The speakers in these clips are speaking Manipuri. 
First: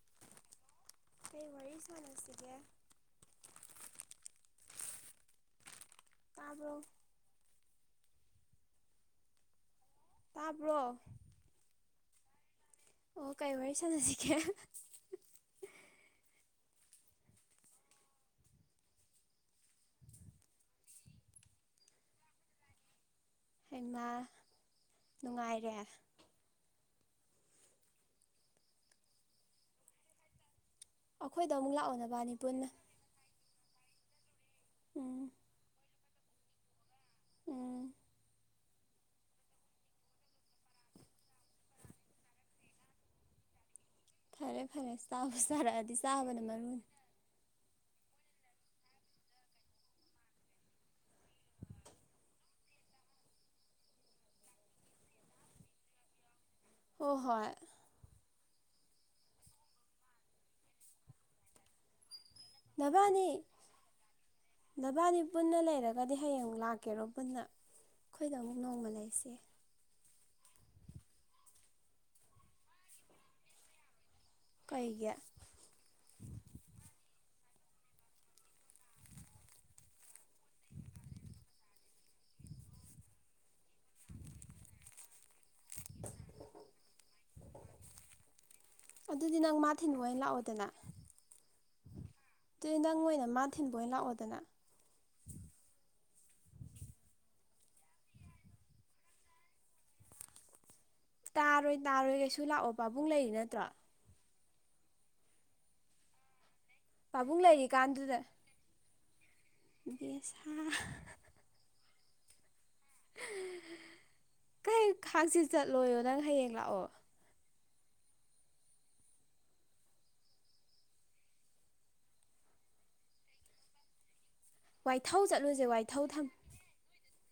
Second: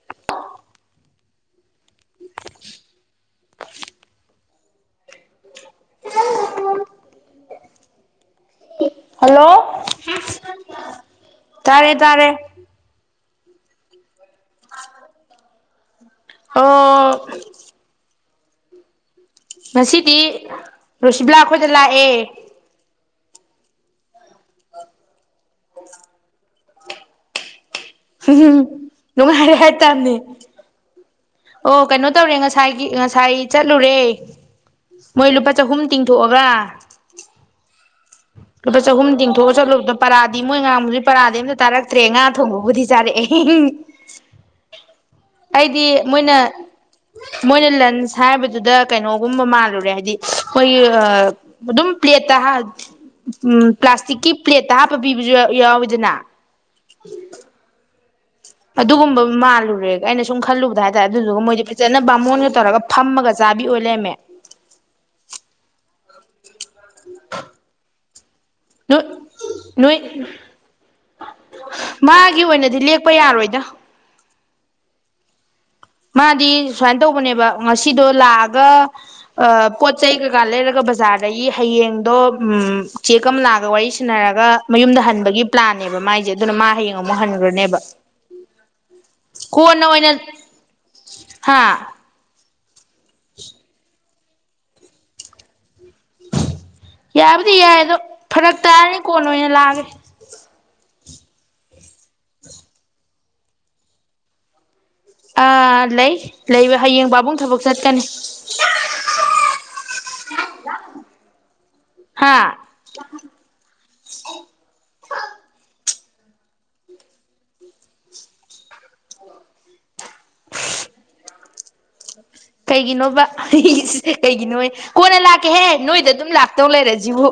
[inaudible] ꯀꯩ ꯋꯥꯔꯤ ꯁꯥꯅꯁꯤꯒꯦ ꯇꯕ꯭ꯔꯣ ꯍꯜꯂꯣ ꯇꯥꯕ꯭ꯔꯣ ꯇꯥꯔꯦ ꯇꯥꯔꯦ ꯑꯣ ꯀꯔꯤ ꯋꯥꯔꯤ ꯁꯥꯟꯅꯁꯤꯒꯦ [inaudible] ꯑꯣ ꯉꯁꯤꯗꯤ ꯔꯣꯁꯤꯕꯂꯥ ꯑꯩꯈꯣꯏꯗ ꯂꯥꯛꯑꯦ ꯍꯩꯃ ꯅꯨꯡꯉꯥꯏꯔꯦ ꯎꯝ ꯅꯨꯡꯉꯥꯏꯔꯦ ꯍꯥꯏꯇꯥꯝꯅꯦ ꯑꯩꯈꯣꯏꯗ ꯑꯃꯨꯛ ꯑꯣ ꯂꯥꯛꯑꯣ ꯀꯩꯅꯣ ꯅꯕꯥꯅꯤ ꯇꯧꯔꯦ ꯄꯨꯟꯅ ꯉꯁꯥꯏꯒꯤ ꯉꯁꯥꯏ ꯆꯠꯂꯨꯔꯦ ꯎꯝ ꯃꯣꯏ ꯂꯨꯄꯥ ꯆꯍꯨꯝ ꯇꯤꯡꯊꯣꯛꯑꯒ ꯎꯝ ꯂꯨꯄꯥ ꯆꯍꯨꯝ ꯇꯤꯡꯊꯣꯛꯑꯒ ꯆꯠꯂꯨꯕꯗꯣ ꯄꯔꯥꯗꯤ ꯃꯣꯏ ꯉꯥꯥꯡꯕꯨꯨꯗꯤ ꯄꯔꯥꯗꯤ ꯑꯝꯇ ꯇꯥꯔꯛꯇ꯭ꯔꯦ ꯉꯥ ꯊꯣꯡꯕꯕꯨꯗꯤ ꯆꯥꯔꯛꯑꯦ ꯐꯔꯦ ꯐꯔꯦ ꯆꯥꯕꯄ ꯑꯩꯗꯤ ꯆꯥꯔꯛꯑꯗꯤ ꯆꯥꯕꯅ ꯃꯣꯏꯅ ꯃꯔꯨꯅꯦ ꯃꯣꯏꯅ ꯂꯟꯁ ꯍꯥꯏꯕꯗꯨꯗ ꯀꯩꯅꯣꯒꯨꯝꯕ ꯃꯥꯜꯂꯨꯔꯦ ꯍꯥꯏꯗꯤ ꯈꯣꯏꯒꯤ ꯑꯗꯨꯝ ꯄ꯭ꯂꯦꯠꯇ ꯍꯞ ꯎꯝ ꯄ꯭ꯂꯥꯁꯇꯤꯛꯀꯤ ꯄ꯭ꯂꯦꯠꯇ ꯍꯥꯞꯄꯒ ꯄꯤꯕꯁꯨ ꯌꯥꯎꯋꯤꯗꯅ ꯑꯣ ꯍꯣꯏ ꯑꯗꯨꯒꯨꯝꯕ ꯃꯥꯜꯂꯨꯔꯦ ꯑꯩꯅ ꯁꯨꯝ ꯈꯜꯂꯨꯕꯗ ꯍꯥꯏꯇꯥꯔꯦ ꯑꯗꯨꯗꯨꯒ ꯃꯣꯏꯗꯤ ꯐꯖꯅ ꯕꯥꯃꯣꯟꯒ ꯇꯧꯔꯒ ꯅꯕꯥꯅꯤ ꯐꯝꯃꯒ ꯆꯥꯕꯤ ꯑꯣꯏ ꯂꯩꯔꯝꯃꯦ ꯅꯕꯥꯅꯤ ꯄꯨꯟꯅ ꯂꯩꯔꯒꯗꯤ ꯍꯌꯦꯡ ꯂꯥꯛꯀꯦꯔꯣ ꯄꯨꯟꯅ ꯑꯩꯈꯣꯏꯗ ꯑꯃꯨꯛ ꯅꯣꯡꯃ ꯅꯣꯏ ꯂꯩꯁꯦ ꯅꯣꯏ ꯃꯥꯒꯤ ꯑꯣꯏꯅꯗꯤ ꯂꯦꯛꯄ ꯌꯥꯔꯣꯏꯗ ꯀꯩꯒꯤ ꯃꯥꯗꯤ ꯁꯨꯃꯥꯏ ꯇꯧꯕꯅꯦꯕ ꯉꯁꯤꯗꯣ ꯂꯥꯛꯑꯒ ꯑ ꯄꯣꯠ ꯆꯩꯩ ꯀꯩꯀꯥ ꯂꯩꯔꯒ ꯕꯖꯥꯔꯗꯒꯤ ꯍꯌꯦꯡꯗꯣ ꯎꯝ ꯆꯦ ꯀꯝꯂꯥꯒ ꯋꯥꯔꯤ ꯁꯤꯟꯅꯔꯒ ꯃꯌꯨꯝꯗ ꯍꯟꯕꯒꯤ ꯄ꯭ꯂꯥꯟꯅꯦꯕ ꯃꯥꯏꯁꯦ ꯑꯗꯨꯅ ꯃꯥ ꯍꯌꯦꯡ ꯑꯃꯨꯛ ꯍꯟꯈ꯭ꯔꯅꯦꯕ ꯑꯗꯨꯗꯤ ꯅꯪ ꯃꯥ ꯊꯤꯟ ꯑꯣꯏꯅ ꯂꯥꯛꯑꯣꯗꯅ ꯍꯥꯥ ꯑꯗꯨ ꯅꯪ ꯑꯣꯏꯅ ꯃꯥ ꯊꯤꯟꯕ ꯑꯣꯏꯅ ꯂꯥꯛꯑꯣꯗꯅ ꯌꯥꯕꯨꯗꯤ ꯌꯥꯏ ꯑꯗꯣ ꯐꯔꯛ ꯇꯥꯔꯅꯤ ꯀꯣꯟ ꯑꯣꯏꯅ ꯂꯥꯛꯑꯒꯦ ꯇꯥꯔꯣꯏ ꯇꯥꯔꯣꯏ ꯀꯩꯁꯨ ꯂꯥꯛꯑꯣ ꯄꯥꯕꯨꯡ ꯂꯩꯔꯤ ꯅꯠꯇ꯭ꯔꯣ ꯑꯥ ꯂꯩ ꯂꯩꯕ ꯍꯌꯦꯡ ꯄꯥꯕꯨꯡ ꯊꯕꯛ ꯆꯠꯀꯅꯤ [unintelligible] ꯍꯥꯥ ꯀꯩ ꯈꯥꯛꯆꯤꯟ ꯆꯠꯂꯣꯏꯌꯣ ꯅꯪ ꯍꯌꯦꯡ ꯂꯥꯛꯑꯣ ꯀꯩꯒꯤꯅꯣꯕ ꯀꯩꯒꯤꯅꯣꯌꯦ ꯀꯣꯟꯅ ꯋꯥꯏꯊꯧ ꯆꯠꯂꯨꯁꯦ ꯂꯥꯛꯀꯦꯍꯦ ꯋꯥꯏꯊꯧ ꯅꯣꯏꯗ ꯑꯗꯨꯝ ꯂꯥꯛ ꯇꯧ ꯂꯩꯔꯦ ꯖꯤꯕꯨ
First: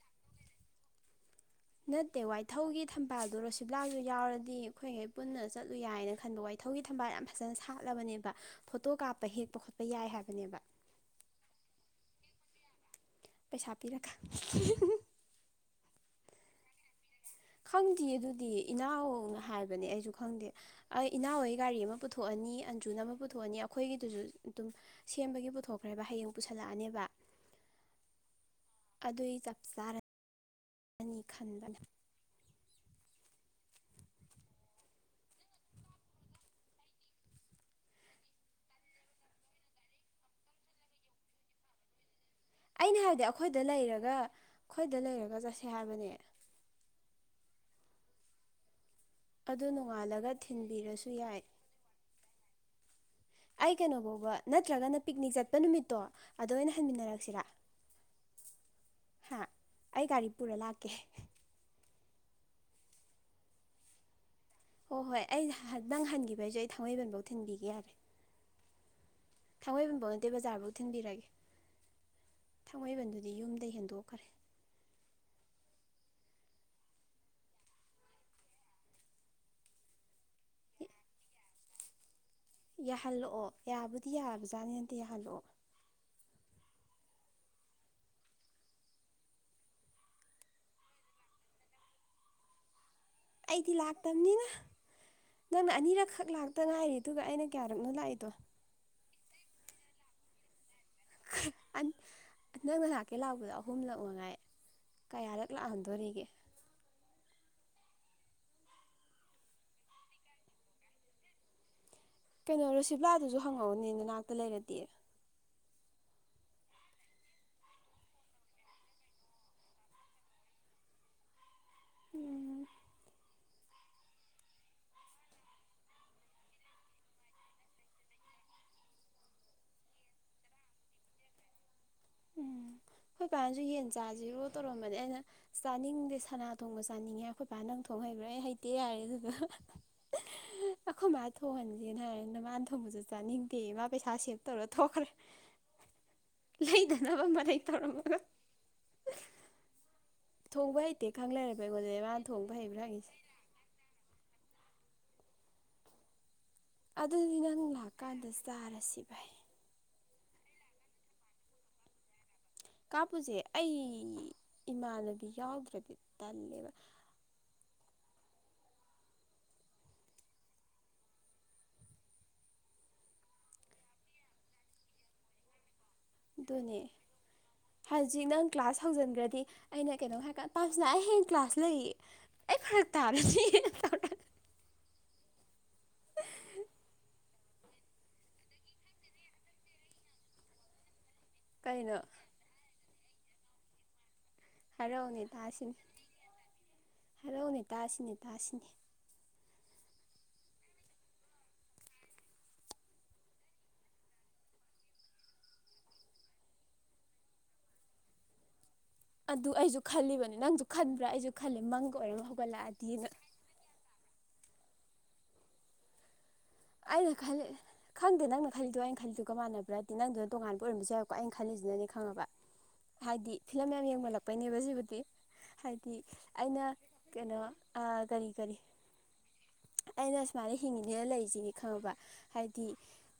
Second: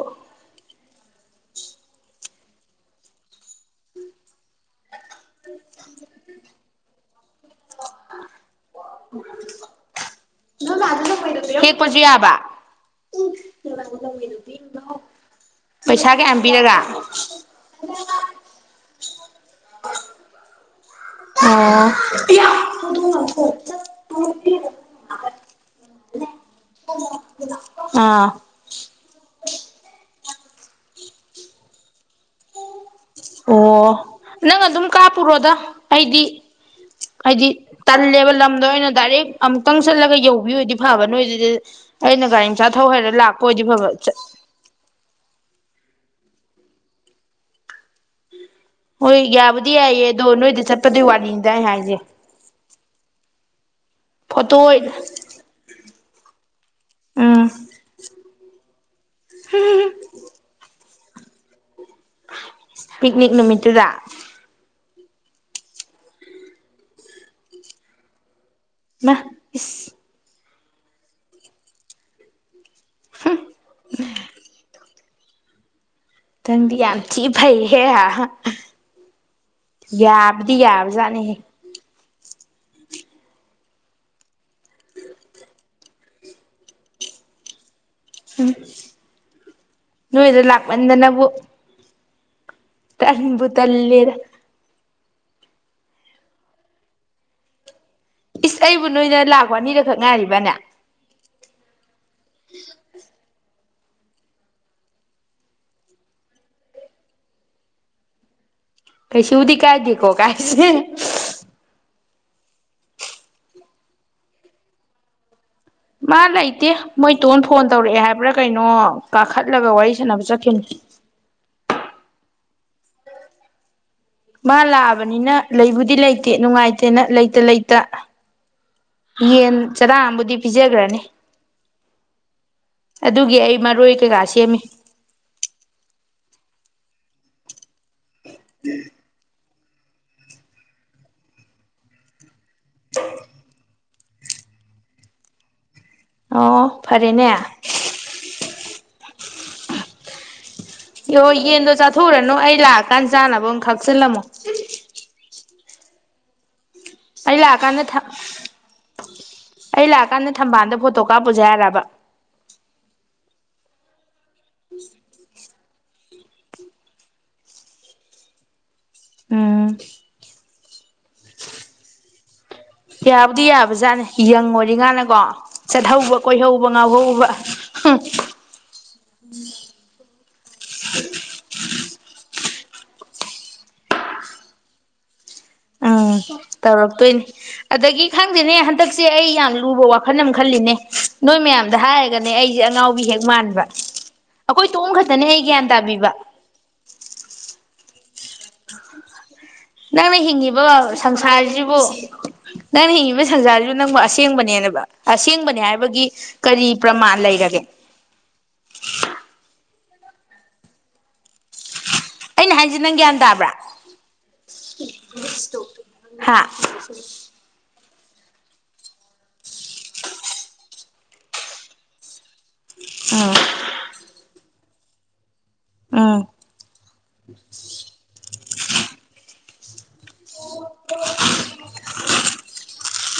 ꯅꯠꯇꯦ ꯋꯥꯏꯊꯧꯒꯤ ꯊꯝꯕꯥꯜꯗꯨ ꯔꯣꯁꯤꯂꯥꯁꯨ ꯌꯥꯎꯔꯗꯤ ꯑꯩꯈꯣꯏꯒꯩ ꯄꯨꯟꯅ ꯆꯠꯂꯨ ꯌꯥꯏꯅ ꯈꯟꯕ ꯋꯥꯏ ꯃꯊꯧꯒꯤ ꯊꯝꯕꯥꯜ ꯌꯥꯝ ꯐꯖꯅ ꯁꯥꯠꯂꯕꯅꯦꯕ ꯐꯣꯇꯣ ꯀꯥꯞꯄ ꯍꯦꯛꯄ ꯈꯣꯠꯄ ꯌꯥꯏ ꯍꯥꯏꯕꯅꯦꯕ ꯄꯨꯖꯤ ꯌꯥꯕ ꯄꯩꯁꯥ ꯄꯤꯔꯒ ꯄꯩꯁꯥ ꯀꯌꯥꯝ ꯄꯤꯔꯒ ꯈꯪꯗꯦ ꯑꯗꯨꯗꯤ ꯏꯅꯥꯎꯅ ꯍꯥꯏꯕꯅꯦ ꯑꯩꯁꯨ ꯈꯪꯗꯦ ꯑꯩ ꯏꯅꯥꯎ ꯍꯣꯏ ꯒꯥꯔꯤ ꯑꯣ ꯑꯃ ꯄꯨꯊꯣꯛꯑꯅꯤ ꯑꯟꯖꯨꯅ ꯑꯃ ꯄꯨꯊꯣꯛꯑꯅꯤ ꯑꯩꯈꯣꯏꯒꯤꯗꯨꯁꯨ ꯑꯗꯨꯝ ꯁꯦꯝꯕꯒꯤ ꯄꯨꯊꯣꯛꯈ꯭ꯔꯦꯕ ꯍꯌꯦꯡ ꯄꯨꯁꯜꯂꯛꯑꯅꯦꯕ ꯑꯥ ꯑꯗꯨꯏ ꯆꯞ ꯆꯥꯔꯅꯤ ꯑꯅꯤ ꯈꯟꯕꯅ ꯑꯣ ꯅꯪ ꯑꯗꯨꯝ ꯀꯥꯞꯄꯨꯔꯣꯗ ꯑꯩꯗꯤ ꯑꯩꯗꯤ ꯇꯜꯂꯦꯕ ꯂꯝꯗꯣ ꯑꯣꯏꯅ ꯗꯥꯏꯔꯦꯛ ꯑꯃꯨꯛꯇꯪ ꯆꯠꯂꯒ ꯌꯧꯕꯤ ꯑꯣꯏꯗꯤ ꯐꯕ ꯅꯣꯏꯗꯨꯗꯤ ꯑꯩꯅ ꯒꯥꯔꯤ ꯃꯆꯥ ꯊꯧ ꯑꯩꯅ ꯍꯩꯔ ꯍꯥꯏꯕꯗꯤ ꯂꯥꯛꯄ ꯑꯩꯈꯣꯏꯗ ꯑꯣꯏꯗꯤ ꯐꯕ ꯂꯩꯔꯒ ꯑꯩꯈꯣꯏꯗ ꯂꯩꯔꯒ ꯆꯠꯁꯦ ꯍꯥꯏꯕꯅꯦ ꯍꯣꯏ ꯑꯗꯨ ꯌꯥꯕꯨꯗꯤ ꯌꯥꯏꯌꯦ ꯑꯗꯣ ꯅꯣꯡꯉꯥꯜꯂꯒ ꯅꯣꯏꯗꯤ ꯆꯠꯄꯗꯨ ꯊꯤꯟꯕꯤꯔꯁꯨ ꯌꯥꯏ ꯋꯥꯅꯤꯗ ꯑꯩ ꯍꯥꯏꯁꯦ ꯑꯩ ꯀꯩꯅꯣꯐꯧꯕ ꯐꯣꯇꯣ ꯅꯠꯇ꯭ꯔꯒꯅ ꯄꯤꯛꯅꯤꯛ ꯆꯠꯄ ꯅꯨꯃꯤꯠꯇꯣ ꯑꯗꯨꯗ ꯑꯣꯏꯅ ꯎꯝ ꯍꯟꯃꯤꯟꯅꯔꯛꯁꯤꯔꯥ ꯍꯥ ꯑꯩ ꯒꯥꯔꯤ ꯄꯨꯔ ꯂꯥꯛꯀꯦ ꯄꯤꯛꯅꯤꯛ ꯅꯨꯃꯤꯠꯇꯨꯗ ꯍꯣꯏ ꯍꯣꯏ ꯑꯩ ꯅꯪ ꯍꯟꯈꯤꯕꯩꯁꯨ ꯑꯩ ꯊꯥꯡꯃꯩꯕꯟꯐꯧ ꯊꯤꯟꯕꯤꯒꯦ ꯌꯥꯔꯦ ꯃꯥ ꯏꯁ ꯊꯥꯡꯃꯩꯕꯟꯕꯥꯎ ꯅꯠꯇꯦ ꯕꯖꯥꯔꯐꯧ ꯊꯤꯟꯕꯤꯔꯒꯦ ꯊꯥꯡꯃꯩꯕꯟꯗꯨꯗꯤ ꯌꯨꯝꯗꯩ ꯍꯦꯟꯗꯣꯛꯈ꯭ꯔꯦ ꯊꯪꯗꯤ ꯌꯥꯝꯊꯤ ꯐꯩꯍꯦ ꯌꯥꯕꯗꯤ ꯌꯥꯕꯖꯥꯕꯅꯤꯍꯦ ꯌꯥꯍꯜꯂꯛꯑꯣ ꯌꯥꯕꯨꯗꯤ ꯌꯥꯕꯖꯥꯠꯅꯤ ꯅꯠꯇꯦ ꯌꯥꯍꯜꯂꯛꯑꯣ ꯎꯝ ꯅꯣꯏꯗ ꯂꯥꯛꯃꯟꯗꯅꯕꯨ ꯇꯟꯕꯨ ꯑꯩꯗꯤ ꯇꯜꯂꯦꯗ ꯂꯥꯛꯇꯝꯅꯤꯅ ꯅꯪꯅ ꯑꯅꯤꯔꯛꯈꯛ ꯂꯥꯛꯇ ꯉꯥꯏꯔꯤ ꯑꯗꯨꯒ ꯑꯩꯅ ꯀꯌꯥꯔꯛꯅ ꯂꯥꯛꯏꯗꯣ ꯏꯁ ꯑꯩꯕꯨ ꯅꯣꯏꯅ ꯂꯥꯛꯄ ꯑꯅꯤꯔ ꯈꯛ ꯉꯥꯏꯔꯤꯕꯅꯦ ꯑꯟ ꯅꯪꯅꯥ ꯂꯛꯀꯦ ꯂꯥꯛꯄꯗꯣ ꯑꯍꯨꯝꯂꯛ ꯃꯉꯥꯏ ꯀꯌꯥꯔꯛ ꯂꯥꯛꯍꯟꯗꯣꯔꯤꯒꯦ ꯀꯩꯁꯨꯗꯤ ꯀꯥꯏꯗꯦꯀꯣ ꯀꯥꯏ [unintelligible] ꯀꯩꯅꯣ ꯔꯣꯁꯤꯄ꯭ꯂꯥꯗꯨꯁꯨ ꯍꯪꯉꯛꯎꯅꯦ ꯅꯅꯥꯛꯇ ꯂꯩꯔꯗꯤ ꯃꯥ ꯂꯩꯇꯦ ꯃꯣꯏ ꯇꯣꯟ ꯐꯣꯟ ꯇꯧꯔꯛꯑꯦ ꯍꯥꯏꯕ꯭ꯔꯥ ꯀꯩꯅꯣ ꯀꯥꯈꯠꯂꯒ ꯋꯥꯔꯤ ꯁꯥꯟꯅꯕ ꯆꯠꯈꯤꯝ [unintelligible] ꯃꯥ ꯂꯥꯛꯑꯕꯅꯤꯅ ꯂꯩꯕꯨꯗꯤ ꯂꯩꯇꯦ ꯅꯨꯡꯉꯥꯏꯇꯦꯅ ꯂꯩꯇ ꯂꯩꯇ ꯌꯦꯟ ꯆꯔꯥꯑꯥꯝꯕꯨꯗꯤ ꯄꯤꯖꯒ꯭ꯔꯅꯤ ꯎꯝ ꯍꯣꯏ ꯑꯗꯨꯒꯤ ꯑꯩ ꯄꯥꯅꯁꯨ ꯌꯦꯟ ꯃꯔꯣꯏ ꯀꯩꯀꯥ ꯆꯥꯁꯤꯔꯣ ꯁꯦꯝꯃꯤ ꯇꯧꯔꯝꯕꯅꯦ ꯑꯩꯅ ꯆꯥꯅꯤꯡꯗꯦ ꯁꯅꯥ ꯊꯣꯡꯕ ꯆꯥꯅꯤꯡꯉꯦ ꯑꯩꯈꯣꯏ ꯕꯥ ꯅꯪ ꯊꯣꯡ ꯍꯩꯕ꯭ꯔꯥ ꯑꯩ ꯍꯩꯇꯦ ꯌꯥꯔꯦ ꯑꯗꯨꯗꯣ [unintelligible] ꯑꯩꯈꯣꯏ ꯃꯥ ꯊꯣꯡꯍꯟꯁꯦꯅ ꯍꯥꯏ ꯅꯃꯥꯅ ꯊꯣꯡꯕꯁꯨ ꯆꯥꯅꯤꯡꯗꯦ ꯃꯥ ꯄꯩꯁꯥ ꯁꯦꯚ ꯇꯧꯔ ꯊꯣꯛꯈ꯭ꯔꯦ ꯑꯣ ꯂꯩꯗꯅꯕ ꯐꯔꯦꯅꯦ ꯃꯔꯩ ꯇꯧꯔꯝꯃꯒ ꯊꯣꯡꯕ ꯍꯩꯇꯦ ꯌꯣ ꯈꯪ ꯂꯩꯔꯕ ꯌꯦꯟꯗꯣ ꯑꯩꯉꯣꯟꯗ ꯃꯥꯅ ꯆꯥꯊꯣꯛꯎꯔꯅꯨ ꯊꯣꯡꯕ ꯑꯩ ꯍꯩꯕ꯭ꯔꯥ ꯂꯥꯛꯑꯀꯥꯟꯗ ꯍꯪꯉꯤꯁꯦ ꯆꯥꯅꯕ ꯑꯃ ꯈꯛꯆꯤꯜꯂꯝꯃꯣ ꯑꯗꯨꯗꯤ ꯑꯩ ꯅꯪ ꯂꯥꯛꯑꯀꯥꯟꯗ ꯂꯥꯛꯀꯥꯟꯗ ꯆꯥꯔꯁꯤ ꯚꯥꯏ ꯑꯩ ꯂꯥꯛꯑꯀꯥꯟꯗ ꯊꯝꯕꯥꯜꯗ ꯐꯣꯇꯣ ꯀꯥꯞ ꯄꯨꯁꯦ ꯍꯥꯏꯔꯕ ꯀꯥꯄꯨꯁꯦ ꯑꯩ ꯏꯃꯥꯟꯅꯕꯤ ꯌꯥꯎꯗ꯭ꯔꯗꯤ ꯇꯜꯂꯦ ꯎꯝ ꯌꯥꯕꯨꯗꯤ ꯌꯥꯕꯖꯥꯠꯅꯦ ꯌꯪ ꯑꯣꯏꯔꯤꯉꯥꯅꯀꯣ ꯆꯠꯍꯧꯕ ꯀꯣꯏꯍꯧꯕ ꯑꯗꯨꯅꯦ ꯉꯥꯎꯍꯧꯕ ꯍꯧꯖꯤꯛ ꯅꯪ ꯀ꯭ꯂꯥꯁ ꯍꯧꯖꯟꯒ꯭ꯔꯗꯤ ꯑꯩꯅ ꯀꯩꯅꯣ ꯍꯥꯏꯔꯀꯥꯟꯗ ꯄꯥꯁꯅ ꯑꯩ ꯍꯌꯦꯡ ꯀ꯭ꯂꯥꯁ ꯂꯩꯌꯦ ꯑꯩ ꯐꯔꯛ ꯇꯥꯔꯅꯤ [unintelligible] ꯇꯧꯔꯛꯇꯨꯏꯅꯤ ꯑꯗꯒꯤ ꯈꯪꯗꯦꯅꯦ ꯍꯟꯗꯛꯁꯦ ꯑꯩ ꯌꯥꯝ ꯂꯨꯕ ꯋꯥꯈꯜ ꯑꯃ ꯈꯜꯂꯤꯅꯦ ꯅꯣꯏ ꯃꯌꯥꯝꯗ ꯀꯩꯅꯣ ꯍꯥꯏꯔꯒꯅꯦ ꯑꯩꯖꯦ ꯑꯉꯥꯎꯕꯤ ꯍꯦꯛ ꯃꯥꯟꯕ ꯑꯈꯣꯏ ꯇꯣꯝ ꯍꯥꯏꯔꯛꯎꯅꯦ ꯈꯛꯇꯅꯦ ꯑꯩ ꯒ꯭ꯌꯥꯟ ꯇꯥꯕꯤꯕ ꯍꯜꯂꯣꯅꯦ ꯇꯥꯁꯤꯅꯦ ꯇꯥꯁꯤꯅꯦ ꯅꯪꯅ ꯍꯤꯡꯉꯤꯕ ꯁꯪꯁꯥꯔꯖꯤꯕꯨ ꯅꯪꯅ ꯍꯤꯡꯉꯤꯕ ꯁꯟꯖꯥꯔꯖꯨ ꯅꯪꯕꯨ ꯑꯁꯦꯡꯕꯅꯦꯅꯕ ꯑꯁꯦꯡꯕꯅꯦ ꯍꯥꯏꯕꯒꯤ ꯀꯔꯤ ꯄ꯭ꯔꯃꯥꯟ ꯂꯩꯔꯒꯦ ꯑꯗꯨ ꯑꯩꯖꯨ ꯈꯜꯂꯤꯕꯅꯤ ꯅꯪꯖꯨ ꯈꯟꯕ꯭ꯔꯥ ꯑꯩꯖꯨ ꯈꯜꯂꯤ ꯅꯪ ꯑꯩꯅ ꯍꯥꯏꯖꯤ ꯅꯪ ꯒ꯭ꯌꯥꯟ ꯇꯥꯕ꯭ꯔꯥ ꯍꯥ ꯑꯩꯅ ꯈꯜꯂꯤ ꯈꯪꯗꯦ ꯅꯪꯅ ꯈꯜꯂꯤꯗꯣ ꯑꯩꯅ ꯈꯜꯂꯤꯗꯨꯒ ꯃꯥꯟꯅꯕ꯭ꯔꯗꯤ ꯅꯪꯗꯨꯅ ꯇꯣꯉꯥꯟꯕ ꯑꯣꯏꯔꯝꯕꯁꯨ ꯌꯥꯎꯕꯀꯣ ꯑꯩ ꯈꯜꯂꯤꯖꯤꯅꯅꯦ ꯈꯪꯉꯕ ꯍꯥꯏꯗꯤ ꯎꯝ ꯐꯤꯂꯝ ꯌꯥꯝ ꯌꯦꯡꯃꯜꯂꯛꯄꯩꯅꯦꯕ ꯁꯤꯕꯨꯗꯤ ꯍꯥꯏꯗꯤ ꯎꯝ ꯑꯩꯅ ꯀꯩꯅꯣ ꯑ ꯀꯔꯤ ꯀꯔꯤ ꯑꯩꯅ ꯁꯨꯃꯥꯏꯅ ꯍꯤꯡꯉꯤꯅꯦꯅ ꯂꯩꯖꯤ ꯈꯪꯉꯥꯕ ꯍꯥꯏꯗꯤ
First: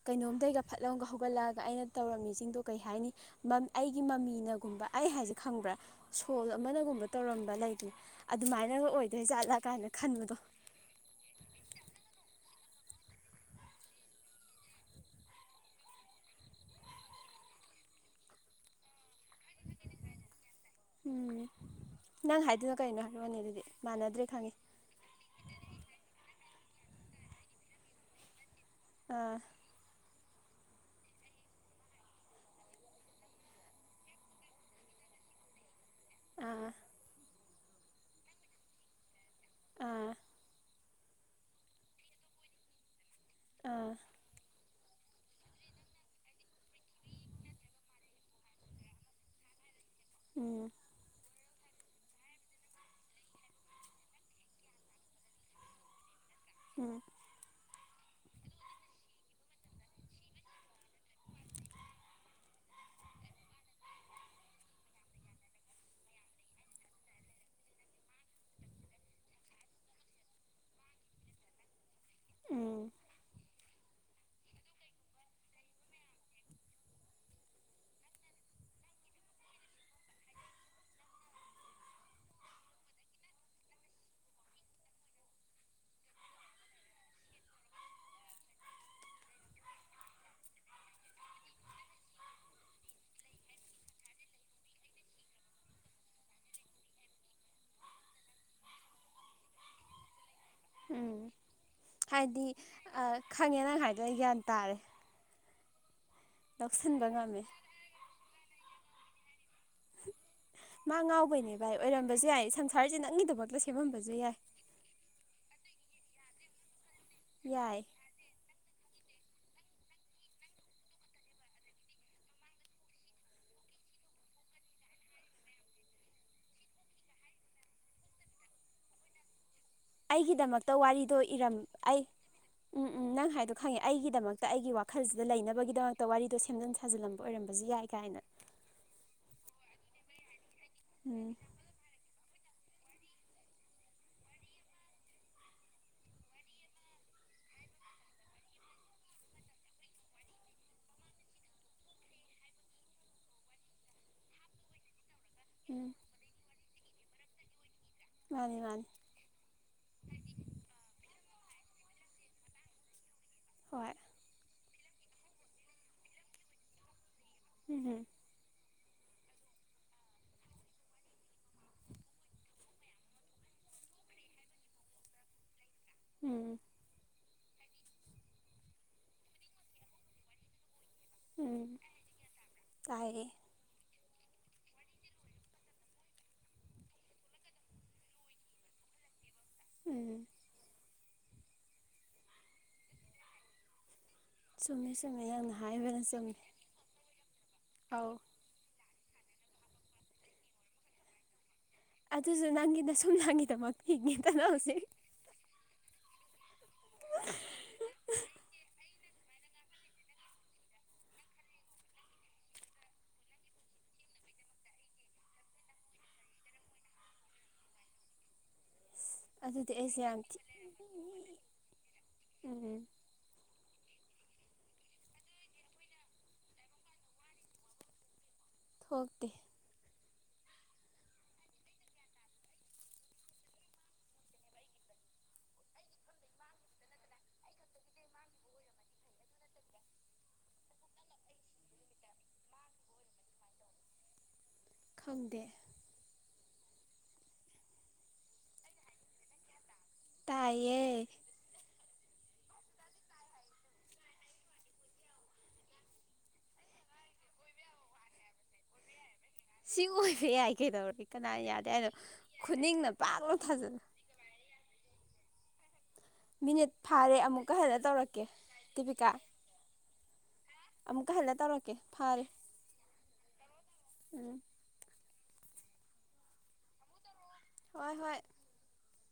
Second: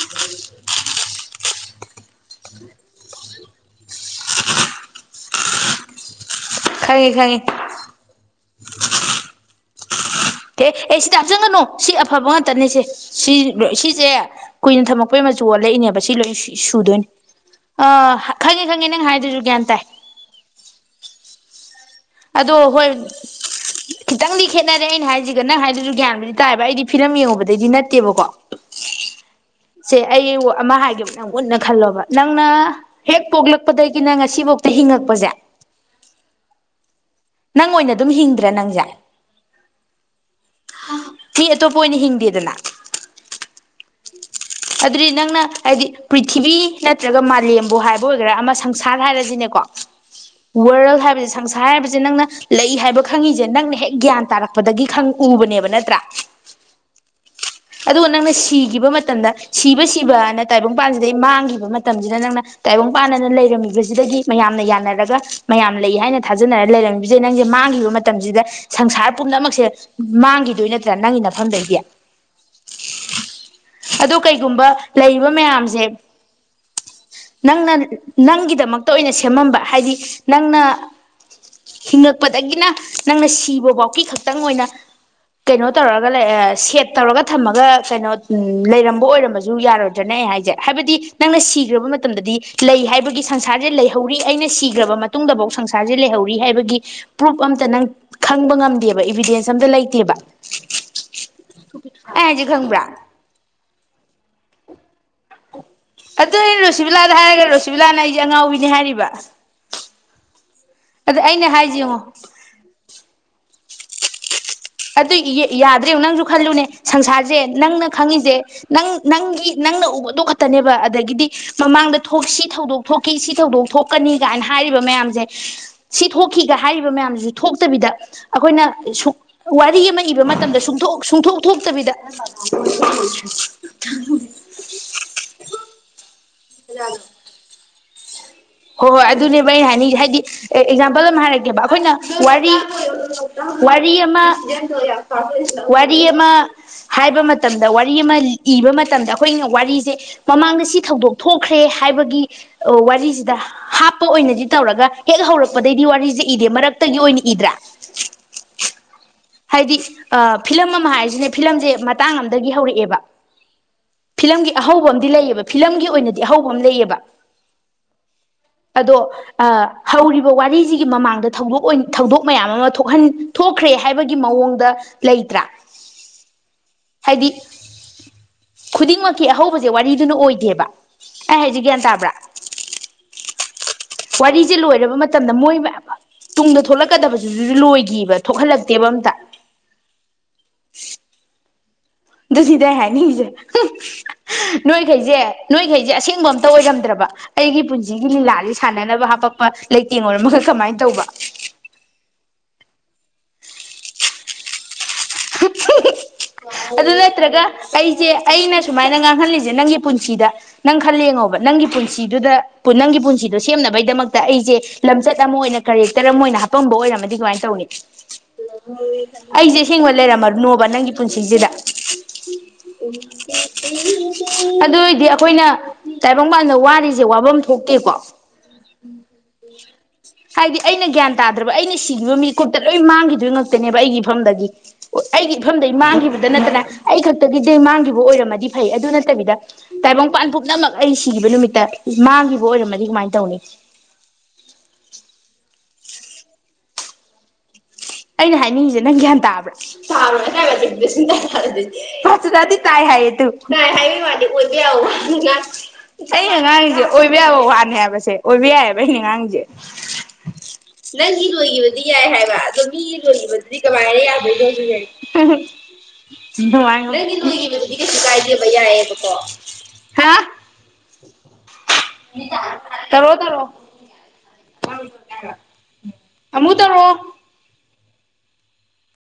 ꯀꯩꯅꯣꯝꯗꯩꯒ ꯐꯠꯂꯥꯎꯒ ꯍꯧꯒꯠꯂꯛꯑꯒ ꯑꯩꯅ ꯇꯧꯔꯝꯃꯤꯁꯤꯡꯗꯣ ꯀꯩ ꯍꯥꯏꯅꯤ ꯃꯝ ꯑꯩꯒꯤ ꯃꯃꯤꯅꯒꯨꯝꯕ ꯑꯩ ꯍꯥꯏꯖꯦ ꯈꯪꯕ꯭ꯔꯥ ꯁꯣꯜ ꯑꯃ ꯂꯩꯔꯥꯝꯕ ꯈꯪꯉꯦ ꯈꯪꯉꯦ ꯇꯧꯔꯝꯕ ꯂꯩꯇꯦ ꯑꯗꯨꯃꯥꯏꯅꯒ ꯑꯣꯏꯗꯣꯏ ꯖꯥꯠꯂꯛ ꯀꯥꯏꯅ ꯈꯟꯕꯗꯣ ꯇꯦ ꯑꯦ ꯁꯤꯗ ꯍꯥꯞꯆꯟꯒꯅꯣ ꯁꯤ ꯑꯐꯕ ꯉꯥꯛꯇꯅꯦꯁꯦ ꯁꯤ ꯂꯣꯏ ꯁꯤꯖꯦ ꯀꯨꯏꯅ ꯊꯝꯃꯛꯄꯩ ꯃꯆꯨ ꯑꯣꯜꯂꯛꯏꯅꯦꯕ ꯁꯤ ꯂꯣꯏ ꯁꯤ ꯁꯨꯗꯣꯏꯟ ꯑꯥ ꯈꯪꯉꯦ ꯈꯪꯉꯦ ꯅꯪ ꯍꯥꯏꯗꯨꯖꯨ ꯒ꯭ꯌꯥꯟ ꯇꯥꯏ ꯎꯝ ꯅꯪ ꯑꯗꯣ ꯍꯥꯏꯗꯨꯅ ꯀꯩꯅꯣ ꯍꯥꯏꯕꯩ ꯋꯥꯅꯤ ꯑꯗꯨꯗꯤ ꯃꯥꯟꯅꯗ꯭ꯔꯦ ꯈꯪꯉꯦ ꯅꯔꯦ ꯑꯩꯅ ꯍꯥꯏꯖꯤꯒ ꯅꯪ ꯍꯥꯏꯗꯨꯖꯨ ꯒ꯭ꯌꯥꯟꯕꯨꯗꯤ ꯇꯥꯏꯕ ꯑꯩꯗꯤ ꯐꯤꯂꯝ ꯌꯦꯉꯨꯕꯗꯩꯗꯤ ꯅꯠꯇꯦꯕꯀꯣ ꯑꯥ ꯁꯦ ꯑꯩ ꯋꯥ ꯑꯃ ꯍꯥꯏꯒꯦꯕ ꯅꯪ ꯃꯨꯟꯅ ꯈꯜꯂꯣꯕ ꯅꯪꯅ ꯍꯦꯛ ꯄꯣꯛꯂꯛꯄꯗꯒꯤꯅ ꯉꯁꯤꯐꯧꯗ ꯍꯤꯡꯉꯛꯄꯖꯦ ꯑꯥ ꯅꯪ ꯑꯣꯏꯅ ꯑꯗꯨꯝ ꯍꯤꯡꯗ꯭ꯔ ꯅꯪꯖꯦ ꯑꯥ ꯐ ꯃꯤ ꯑꯇꯣꯞꯄ ꯑꯣꯏꯅ ꯍꯤꯡꯗꯦꯗꯅ꯫ ꯑꯥ ꯑꯗꯨꯗꯤ ꯅꯪꯅ ꯍꯥꯏꯗꯤ ꯄ꯭ꯔꯤꯊꯤꯕꯤ ꯅꯠꯇ꯭ꯔꯒ ꯃꯥꯂꯦꯝꯕꯨ ꯍꯥꯏꯕ ꯑꯣꯏꯒꯦꯔꯥ ꯑꯃ ꯁꯪꯁꯥꯔ ꯍꯥꯏꯔꯖꯤꯅꯦꯀꯣ ꯎꯝ ꯋꯥꯔꯜ ꯍꯥꯏꯕꯁꯤ ꯁꯪꯁꯥꯔ ꯍꯥꯏꯕꯖꯦ ꯅꯪꯅ ꯂꯩ ꯍꯥꯏꯕ ꯈꯪꯉꯤꯖꯦ ꯅꯪꯅ ꯍꯦꯛ ꯒ꯭ꯌꯥꯟ ꯇꯥꯔꯛꯄꯗꯒꯤ ꯈꯪ ꯎꯕꯅꯦꯕ ꯅꯠꯇ꯭ꯔꯥ꯫ ꯎꯝ ꯑꯗꯨꯒ ꯅꯪꯅ ꯁꯤꯒꯤꯕ ꯃꯇꯝꯗ ꯁꯤꯕ ꯁꯤꯕꯅ ꯇꯥꯏꯕꯪꯄꯥꯟꯁꯤꯗꯩ ꯃꯥꯡꯒꯤꯕ ꯃꯇꯝꯖꯤꯗ ꯅꯪꯅ ꯇꯥꯏꯕꯪ ꯄꯥꯟꯅꯅ ꯂꯩꯔꯝꯃꯤꯕꯁꯤꯗꯒꯤ ꯃꯌꯥꯝꯅ ꯌꯥꯅꯔꯒ ꯃꯌꯥꯝ ꯂꯩ ꯍꯥꯏꯅ ꯊꯥꯖꯅꯔ ꯂꯩꯔꯝꯕꯤꯖꯦ ꯅꯪꯖꯦ ꯃꯥꯡꯒꯤꯕ ꯃꯇꯝ ꯇꯝꯖꯤꯗ ꯁꯪꯁꯥꯔ ꯄꯨꯝꯅꯃꯛꯁꯦ ꯃꯥꯡꯒꯤꯗꯨꯏ ꯅꯠꯇ꯭ꯔꯥ ꯅꯪꯒꯤ ꯅꯐꯝꯗꯩꯗꯤ꯫ ꯎꯝ ꯑꯗꯣ ꯀꯩꯒꯨꯝꯕ ꯂꯩꯔꯤꯕ ꯃꯌꯥꯝꯖꯦ ꯅꯪꯅ ꯅꯪꯒꯤꯗꯃꯛꯇ ꯑꯣꯏꯅ ꯁꯦꯝꯃꯝꯕ ꯍꯥꯏꯗꯤ ꯅꯪꯅ ꯍꯤꯡꯉꯛꯄꯗꯒꯤꯅ ꯅꯪꯅ ꯁꯤꯕ ꯐꯥꯎꯀꯤ ꯈꯛꯇꯪ ꯑꯣꯏꯅ ꯀꯩꯅꯣ ꯇꯧꯔꯒ ꯂꯩꯔ ꯁꯦꯠ ꯇꯧꯔꯒ ꯊꯝꯃꯒ ꯀꯩꯅꯣ ꯎ ꯂꯩꯔꯝꯕ ꯑꯣꯏꯔꯝꯕꯖꯨ ꯌꯥꯔꯣꯏꯗ꯭ꯔꯅꯦ ꯑꯩ ꯍꯥꯏꯖꯦ ꯍꯥꯏꯕꯗꯤ ꯅꯪꯅ ꯁꯤꯒ꯭ꯔꯕ ꯃꯇꯝꯗꯗꯤ ꯂꯩ ꯍꯥꯏꯕꯒꯤ ꯁꯪꯁꯥꯔꯖꯦ ꯂꯩꯍꯧꯔꯤ ꯑꯩꯅ ꯁꯤꯒ꯭ꯔꯕ ꯃꯇꯨꯡꯗꯐꯧ ꯁꯪꯁꯥꯔꯖꯦ ꯂꯩꯍꯧꯔꯤ ꯍꯥꯏꯕꯒꯤ ꯄ꯭ꯔꯨꯐ ꯑꯝꯇ ꯅꯪ ꯈꯪꯕ ꯉꯝꯗꯦꯕ ꯏꯕꯤꯗꯦꯟꯁ ꯑꯝꯇ ꯂꯩꯇꯦꯕ꯫ ꯎꯝ ꯑꯩ ꯍꯥꯏꯁꯦ ꯍꯥꯏꯗꯤ ꯈꯪꯕ꯭ꯔꯥ ꯑ ꯈꯪꯉꯦ ꯅꯪ ꯍꯥꯏꯗꯣ ꯑꯩ ꯒ꯭ꯌꯥꯟ ꯇꯥꯔꯦ꯫ ꯑꯗꯨ ꯑꯩꯅ ꯂꯧꯁꯤꯟꯕ ꯔꯨꯁꯤꯕꯤꯂꯥꯗ ꯉꯝꯃꯦ ꯍꯥꯏꯔꯒ ꯔꯨꯁꯤꯕꯤꯂꯥꯅ ꯑꯩꯖꯦ ꯑꯉꯥꯎꯕꯤꯅꯦ ꯍꯥꯏꯔꯤꯕ꯫ ꯃꯥ ꯑꯗ ꯑꯩꯅ ꯉꯥꯎꯕꯩꯅꯦ ꯚꯥꯏ ꯍꯥꯏꯁꯦ ꯌꯦꯡꯉꯣ ꯑꯣꯏꯔꯝꯕꯁꯨ ꯌꯥꯏ ꯁꯪꯁꯥꯔꯁꯦ ꯅꯪꯒꯤꯗꯃꯛꯇ ꯁꯦꯝꯃꯝꯕꯁꯨ ꯌꯥꯏ ꯑꯗꯨ ꯌꯥꯗ꯭ꯔꯦ ꯅꯪꯁꯨ ꯈꯜꯂꯨꯅꯦ ꯁꯪꯁꯥꯔꯁꯦ ꯌꯥꯏ ꯅꯪꯅ ꯈꯪꯉꯤꯁꯦ ꯅꯪ ꯅꯪꯒꯤ ꯅꯪꯅ ꯎꯕꯥꯗꯣ ꯈꯛꯇꯅꯦꯕ ꯑꯗꯒꯤꯗꯤ ꯃꯃꯥꯡꯗ ꯊꯣꯛ ꯁꯤ ꯊꯧꯗꯣꯛ ꯊꯣꯛꯈꯤ ꯁꯤ ꯊꯧꯗꯣꯛ ꯊꯣꯛꯀꯅꯤ ꯀꯥꯏꯅ ꯍꯥꯏꯔꯤꯕ ꯃꯌꯥꯝꯁꯦ ꯁꯤ ꯊꯣꯛꯈꯤꯒ ꯍꯥꯏꯔꯤꯕ ꯃꯌꯥꯝꯗꯨꯁꯨ ꯊꯣꯛꯇꯕꯤꯗ ꯑꯩꯈꯣꯏꯅ ꯋꯥꯔꯤ ꯑꯃ ꯏꯕ ꯃꯇꯝꯗ ꯑꯩꯒꯤꯗꯃꯛꯇ ꯋꯥꯔꯤꯗꯣ ꯁꯨꯡꯊꯣꯛ ꯏꯔꯝ ꯊꯣꯛꯇꯕꯤꯗ ꯑꯩ ꯍꯦꯛꯇ ꯑꯩꯒꯤ ꯋꯥꯈꯜꯁꯤꯗ ꯂꯩꯅꯕꯒꯤꯗꯃꯛꯇ ꯋꯥꯔꯤꯗꯣ ꯁꯦꯝꯖꯤꯟ ꯁꯥꯖꯤꯜꯂꯝꯕ ꯑꯣꯏꯔꯝꯕꯁꯨ ꯌꯥꯏ ꯀꯥꯏꯅ ꯍꯣꯏ ꯍꯣꯏ ꯑꯗꯨꯅꯦꯕ ꯑꯩꯅ ꯍꯥꯏꯅꯤꯡ ꯍꯥꯏꯗꯤ ꯑꯦꯛꯖꯥꯝꯄꯜ ꯑꯃ ꯎꯝ ꯍꯥꯏꯔꯛꯀꯦꯕ ꯑꯩꯈꯣꯏꯅ ꯋꯥꯔꯤ ꯋꯥꯔꯤ ꯑꯃ ꯋꯥꯔꯤ ꯑꯃ ꯍꯥꯏꯕ ꯃꯇꯝꯗ ꯋꯥꯔꯤ ꯑꯃ ꯏꯕ ꯃꯇꯝꯗ ꯑꯩꯈꯣꯏꯅ ꯋꯥꯔꯤꯁꯦ ꯃꯃꯥꯡꯗ ꯁꯤ ꯊꯧꯗꯣꯛ ꯊꯣꯛꯈ꯭ꯔꯦ ꯍꯥꯏꯕꯒꯤ ꯋꯥꯔꯤꯁꯤꯗ ꯍꯥꯞꯄ ꯑꯣꯏꯅꯗꯤ ꯇꯧꯔꯒ ꯍꯦꯛ ꯍꯧꯔꯛꯄꯗꯩꯗꯤ ꯎꯝ ꯋꯥꯔꯤꯁꯦ ꯏꯗꯦ ꯃꯔꯛꯇꯒꯤ ꯑꯣꯏꯅ ꯏꯗ꯭ꯔꯥ ꯃꯥꯅꯤ ꯃꯥꯅꯤ ꯍꯥꯏꯗꯤ ꯐꯤꯂꯝ ꯑꯃ ꯍꯥꯏꯔꯤꯁꯤꯅꯦ ꯐꯤꯂꯝꯁꯦ ꯃꯇꯥꯡ ꯑꯗꯒꯤ ꯍꯧꯔꯛꯑꯦꯕ ꯍꯣꯏ ꯐꯤꯂꯝꯒꯤ ꯑꯍꯧꯕ ꯑꯃꯗꯤꯝ ꯂꯩꯌꯦꯕ ꯐꯤꯂꯝꯒꯤ ꯑꯣꯏꯅꯗꯤ ꯑꯍꯧꯕ ꯑꯃ ꯂꯩꯑꯕ ꯍꯝ ꯍꯝ ꯑꯗꯣ ꯍꯧꯔꯤꯕ ꯋꯥꯔꯤꯁꯤꯒꯤ ꯃꯃꯥꯡꯗ ꯊꯧꯗꯣꯛ ꯊꯧꯗꯣꯛ ꯃꯌꯥꯝ ꯑꯃ ꯊꯣꯛꯍꯟ ꯊꯣꯛꯈ꯭ꯔꯦ ꯍꯥꯏꯕꯒꯤ ꯃꯑꯣꯡꯗ ꯂꯩꯇ꯭ꯔꯥ ꯎꯝ ꯍꯥꯏꯗꯤ ꯈꯨꯗꯤꯡꯃꯛꯀꯤ ꯑꯍꯧꯕꯖꯦ ꯋꯥꯔꯤꯗꯨꯅ ꯑꯣꯏꯗꯦꯕ꯫ ꯑꯩ ꯍꯥꯏꯁꯦ ꯎꯝ ꯒ꯭ꯌꯥꯟ ꯇꯥꯕ꯭ꯔꯥ ꯇꯥꯏꯌꯦ꯫ ꯋꯥꯔꯤꯖꯦ ꯂꯣꯏꯔꯕ ꯃꯇꯝꯗ ꯃꯣꯏꯃ ꯇꯨꯡꯗ ꯊꯣꯛꯂꯛꯀꯗꯕꯗꯨꯁꯨ ꯂꯣꯏꯒꯤꯕ ꯊꯣꯛꯍꯜꯂꯛꯇꯦꯕ ꯑꯝꯇ꯫ ꯎꯝ ꯗ ꯁꯤꯗ ꯍꯥꯏꯅꯤꯡꯖꯦ ꯆꯨꯝꯃꯦ ꯅꯣꯏꯈꯩꯖꯦ ꯆꯨꯝꯃꯦ ꯅꯪꯅ ꯅꯣꯏꯈꯩꯖꯦ ꯍꯥꯏꯕꯅ ꯑꯁꯦꯡꯕ ꯆꯨꯝꯃꯦ ꯑꯝꯇ ꯑꯣꯏꯔꯝꯗ꯭ꯔꯕ ꯑꯩꯒꯤ ꯄꯨꯟꯁꯤꯒꯤ ꯑꯧ ꯂꯤꯂꯥꯖꯤ ꯁꯥꯟꯅꯅꯕ ꯍꯥꯄꯛꯄ ꯂꯩꯇꯦꯡ ꯑꯣꯏꯔꯝꯃꯒ ꯀꯃꯥꯏ ꯇꯧꯕ? ꯑꯗꯨꯖꯨ ꯅꯪꯒꯤ ꯁꯨꯝꯂꯥꯡꯒꯤꯗꯃꯛ ꯍꯤꯡꯉꯦꯗꯅ ꯍꯧꯖꯤꯛ꯫ ꯑꯗꯨ ꯅꯠꯇ꯭ꯔꯒ ꯑꯩꯖꯦ ꯑꯩꯅ ꯁꯨꯃꯥꯏ ꯉꯥꯡꯍꯜꯂꯤꯖꯦ ꯅꯪꯒꯤ ꯄꯨꯟꯁꯤꯗ꯫ ꯅꯪ ꯈꯜꯂ ꯌꯦꯡꯉꯣꯕ ꯅꯪꯒꯤ ꯄꯨꯟꯁꯤꯗꯨꯗ ꯅꯪꯒꯤ ꯄꯨꯟꯁꯤꯗꯣ ꯁꯦꯝꯅꯕꯩꯗꯃꯛꯇ ꯑꯩꯖꯦ ꯂꯝꯆꯠ ꯑꯃ ꯑꯣꯏꯅ ꯀꯔꯦꯛꯇꯔ ꯑꯃ ꯑꯣꯏꯅ ꯍꯥꯞꯄꯝꯕ ꯑꯣꯏꯔꯝꯃꯗꯤ ꯀꯃꯥꯏ ꯇꯧꯅꯤ? ꯑꯩꯖꯦ ꯑꯗꯨꯗꯤ ꯑꯁꯦꯡꯕ ꯑꯩꯁꯦ ꯌꯥꯝ ꯊꯤ ꯂꯩꯔꯝꯃꯅꯣꯕ ꯅꯪꯒꯤ ꯄꯨꯟꯁꯤꯖꯤꯗ ꯎꯝ ꯑꯗꯨ ꯑꯣꯏꯗꯤ ꯑꯈꯣꯏꯅ ꯇꯥꯏꯕꯪꯕꯄꯥꯟꯗ ꯋꯥꯔꯤꯖꯦ ꯋꯥꯕꯝ ꯊꯣꯛꯇꯦꯀꯣ꯫ ꯊꯣꯛꯇꯦ ꯍꯥꯏꯗꯤ ꯑꯩꯅ ꯒ꯭ꯌꯥꯟ ꯇꯥꯗ꯭ꯔꯕ ꯑꯩꯅ ꯁꯤꯈꯤꯕ ꯃꯤꯀꯨꯞꯇ ꯂꯣꯏ ꯃꯥꯡꯈꯤꯗꯣꯏ ꯉꯥꯛꯇꯅꯦꯕ ꯑꯩꯒꯤ ꯏꯐꯝꯗꯒꯤ꯫ ꯑꯩꯒꯤ ꯏꯐꯝꯗꯩ ꯃꯥꯡꯈꯤꯕꯗ ꯅꯠꯇꯅ ꯑꯩ ꯈꯛꯇꯒꯤꯗꯤ ꯃꯥꯡꯈꯤꯕ ꯑꯣꯏꯔꯝꯃꯗꯤ ꯐꯩ ꯑꯗꯨ ꯅꯠꯇꯕꯤꯗ ꯇꯥꯏꯕꯪꯄꯥꯟ ꯄꯨꯝꯅꯃꯛ ꯑꯩ ꯁꯤꯒꯤꯕ ꯅꯨꯃꯤꯠꯇ ꯃꯥꯡꯒꯤꯕ ꯑꯣꯏꯔꯝꯃꯗꯤ ꯀꯃꯥꯏ ꯇꯧꯅꯤ? ꯈꯪꯗꯦ ꯑꯩꯅ ꯍꯥꯏꯅꯤꯡꯉꯤꯖꯦ ꯅꯪ ꯒ꯭ꯌꯥꯟ ꯇꯥꯕ꯭ꯔꯥ? ꯇꯥꯏꯌꯦ [unintelligible] [unintelligible] ꯗꯤ ꯇꯥꯏ ꯍꯥꯏꯌꯦ ꯇꯨ ꯇꯥꯏ ꯍꯥꯏ ꯃꯥꯗꯤ ꯑꯣꯏꯕ ꯌꯥꯕ ꯋꯥ ꯑꯝ ꯉꯥꯡꯗꯦ꯫ ꯑꯩꯅ ꯉꯥꯡꯉꯤꯖꯦ ꯑꯣꯏꯕ ꯌꯥꯏꯕ ꯋꯥꯅꯤ ꯍꯥꯏꯕꯁꯦ ꯑꯣꯏꯕ ꯌꯥꯏꯑꯕ ꯑꯩꯅ ꯉꯥꯡꯉꯤꯖꯦ ꯁꯤ ꯑꯣꯏꯕ ꯌꯥꯏ ꯀꯩꯗꯧꯔꯒꯦ ꯅꯪꯒꯤ ꯀꯅꯥ ꯌꯥꯗꯦ ꯂꯣꯏꯒꯤꯕꯗꯤ ꯍꯥꯏꯅꯣ ꯌꯥꯏ ꯍꯥꯏꯕ ꯑꯗꯨ ꯈꯨꯅꯤꯡꯅ ꯃꯤꯒꯤ ꯄꯥꯛ ꯂꯥꯎ ꯂꯣꯏꯒꯤꯕꯗꯨꯗꯤ ꯊꯥꯖꯤꯜꯂꯨ ꯀꯃꯥꯏꯅ ꯌꯥꯗꯣꯏꯅꯣ ꯁꯤꯅꯦ꯫ ꯃꯤꯅꯤꯠ ꯅꯪꯒꯤ ꯐꯥꯔꯦ ꯑꯃꯨꯛꯀ ꯂꯣꯏꯒꯤꯕꯗꯨꯗꯤ ꯍꯜꯂ ꯀꯩꯁꯨ ꯇꯧꯔꯛꯀꯦ ꯀꯥꯏꯗꯦꯕ ꯗꯤꯄꯤꯀꯥ ꯌꯥꯏꯑꯌꯦꯕꯀꯣ ꯑꯃꯨꯛꯀ ꯍꯜꯂ ꯇꯧꯔꯛꯀꯦ ꯐꯥꯔꯦ꯫ ꯇꯧꯔꯣ ꯇꯧꯔꯣ ꯎꯝ [unintelligible] ꯑꯃꯨꯛ ꯇꯧꯔꯣ ꯍꯣꯏ ꯍꯣꯏ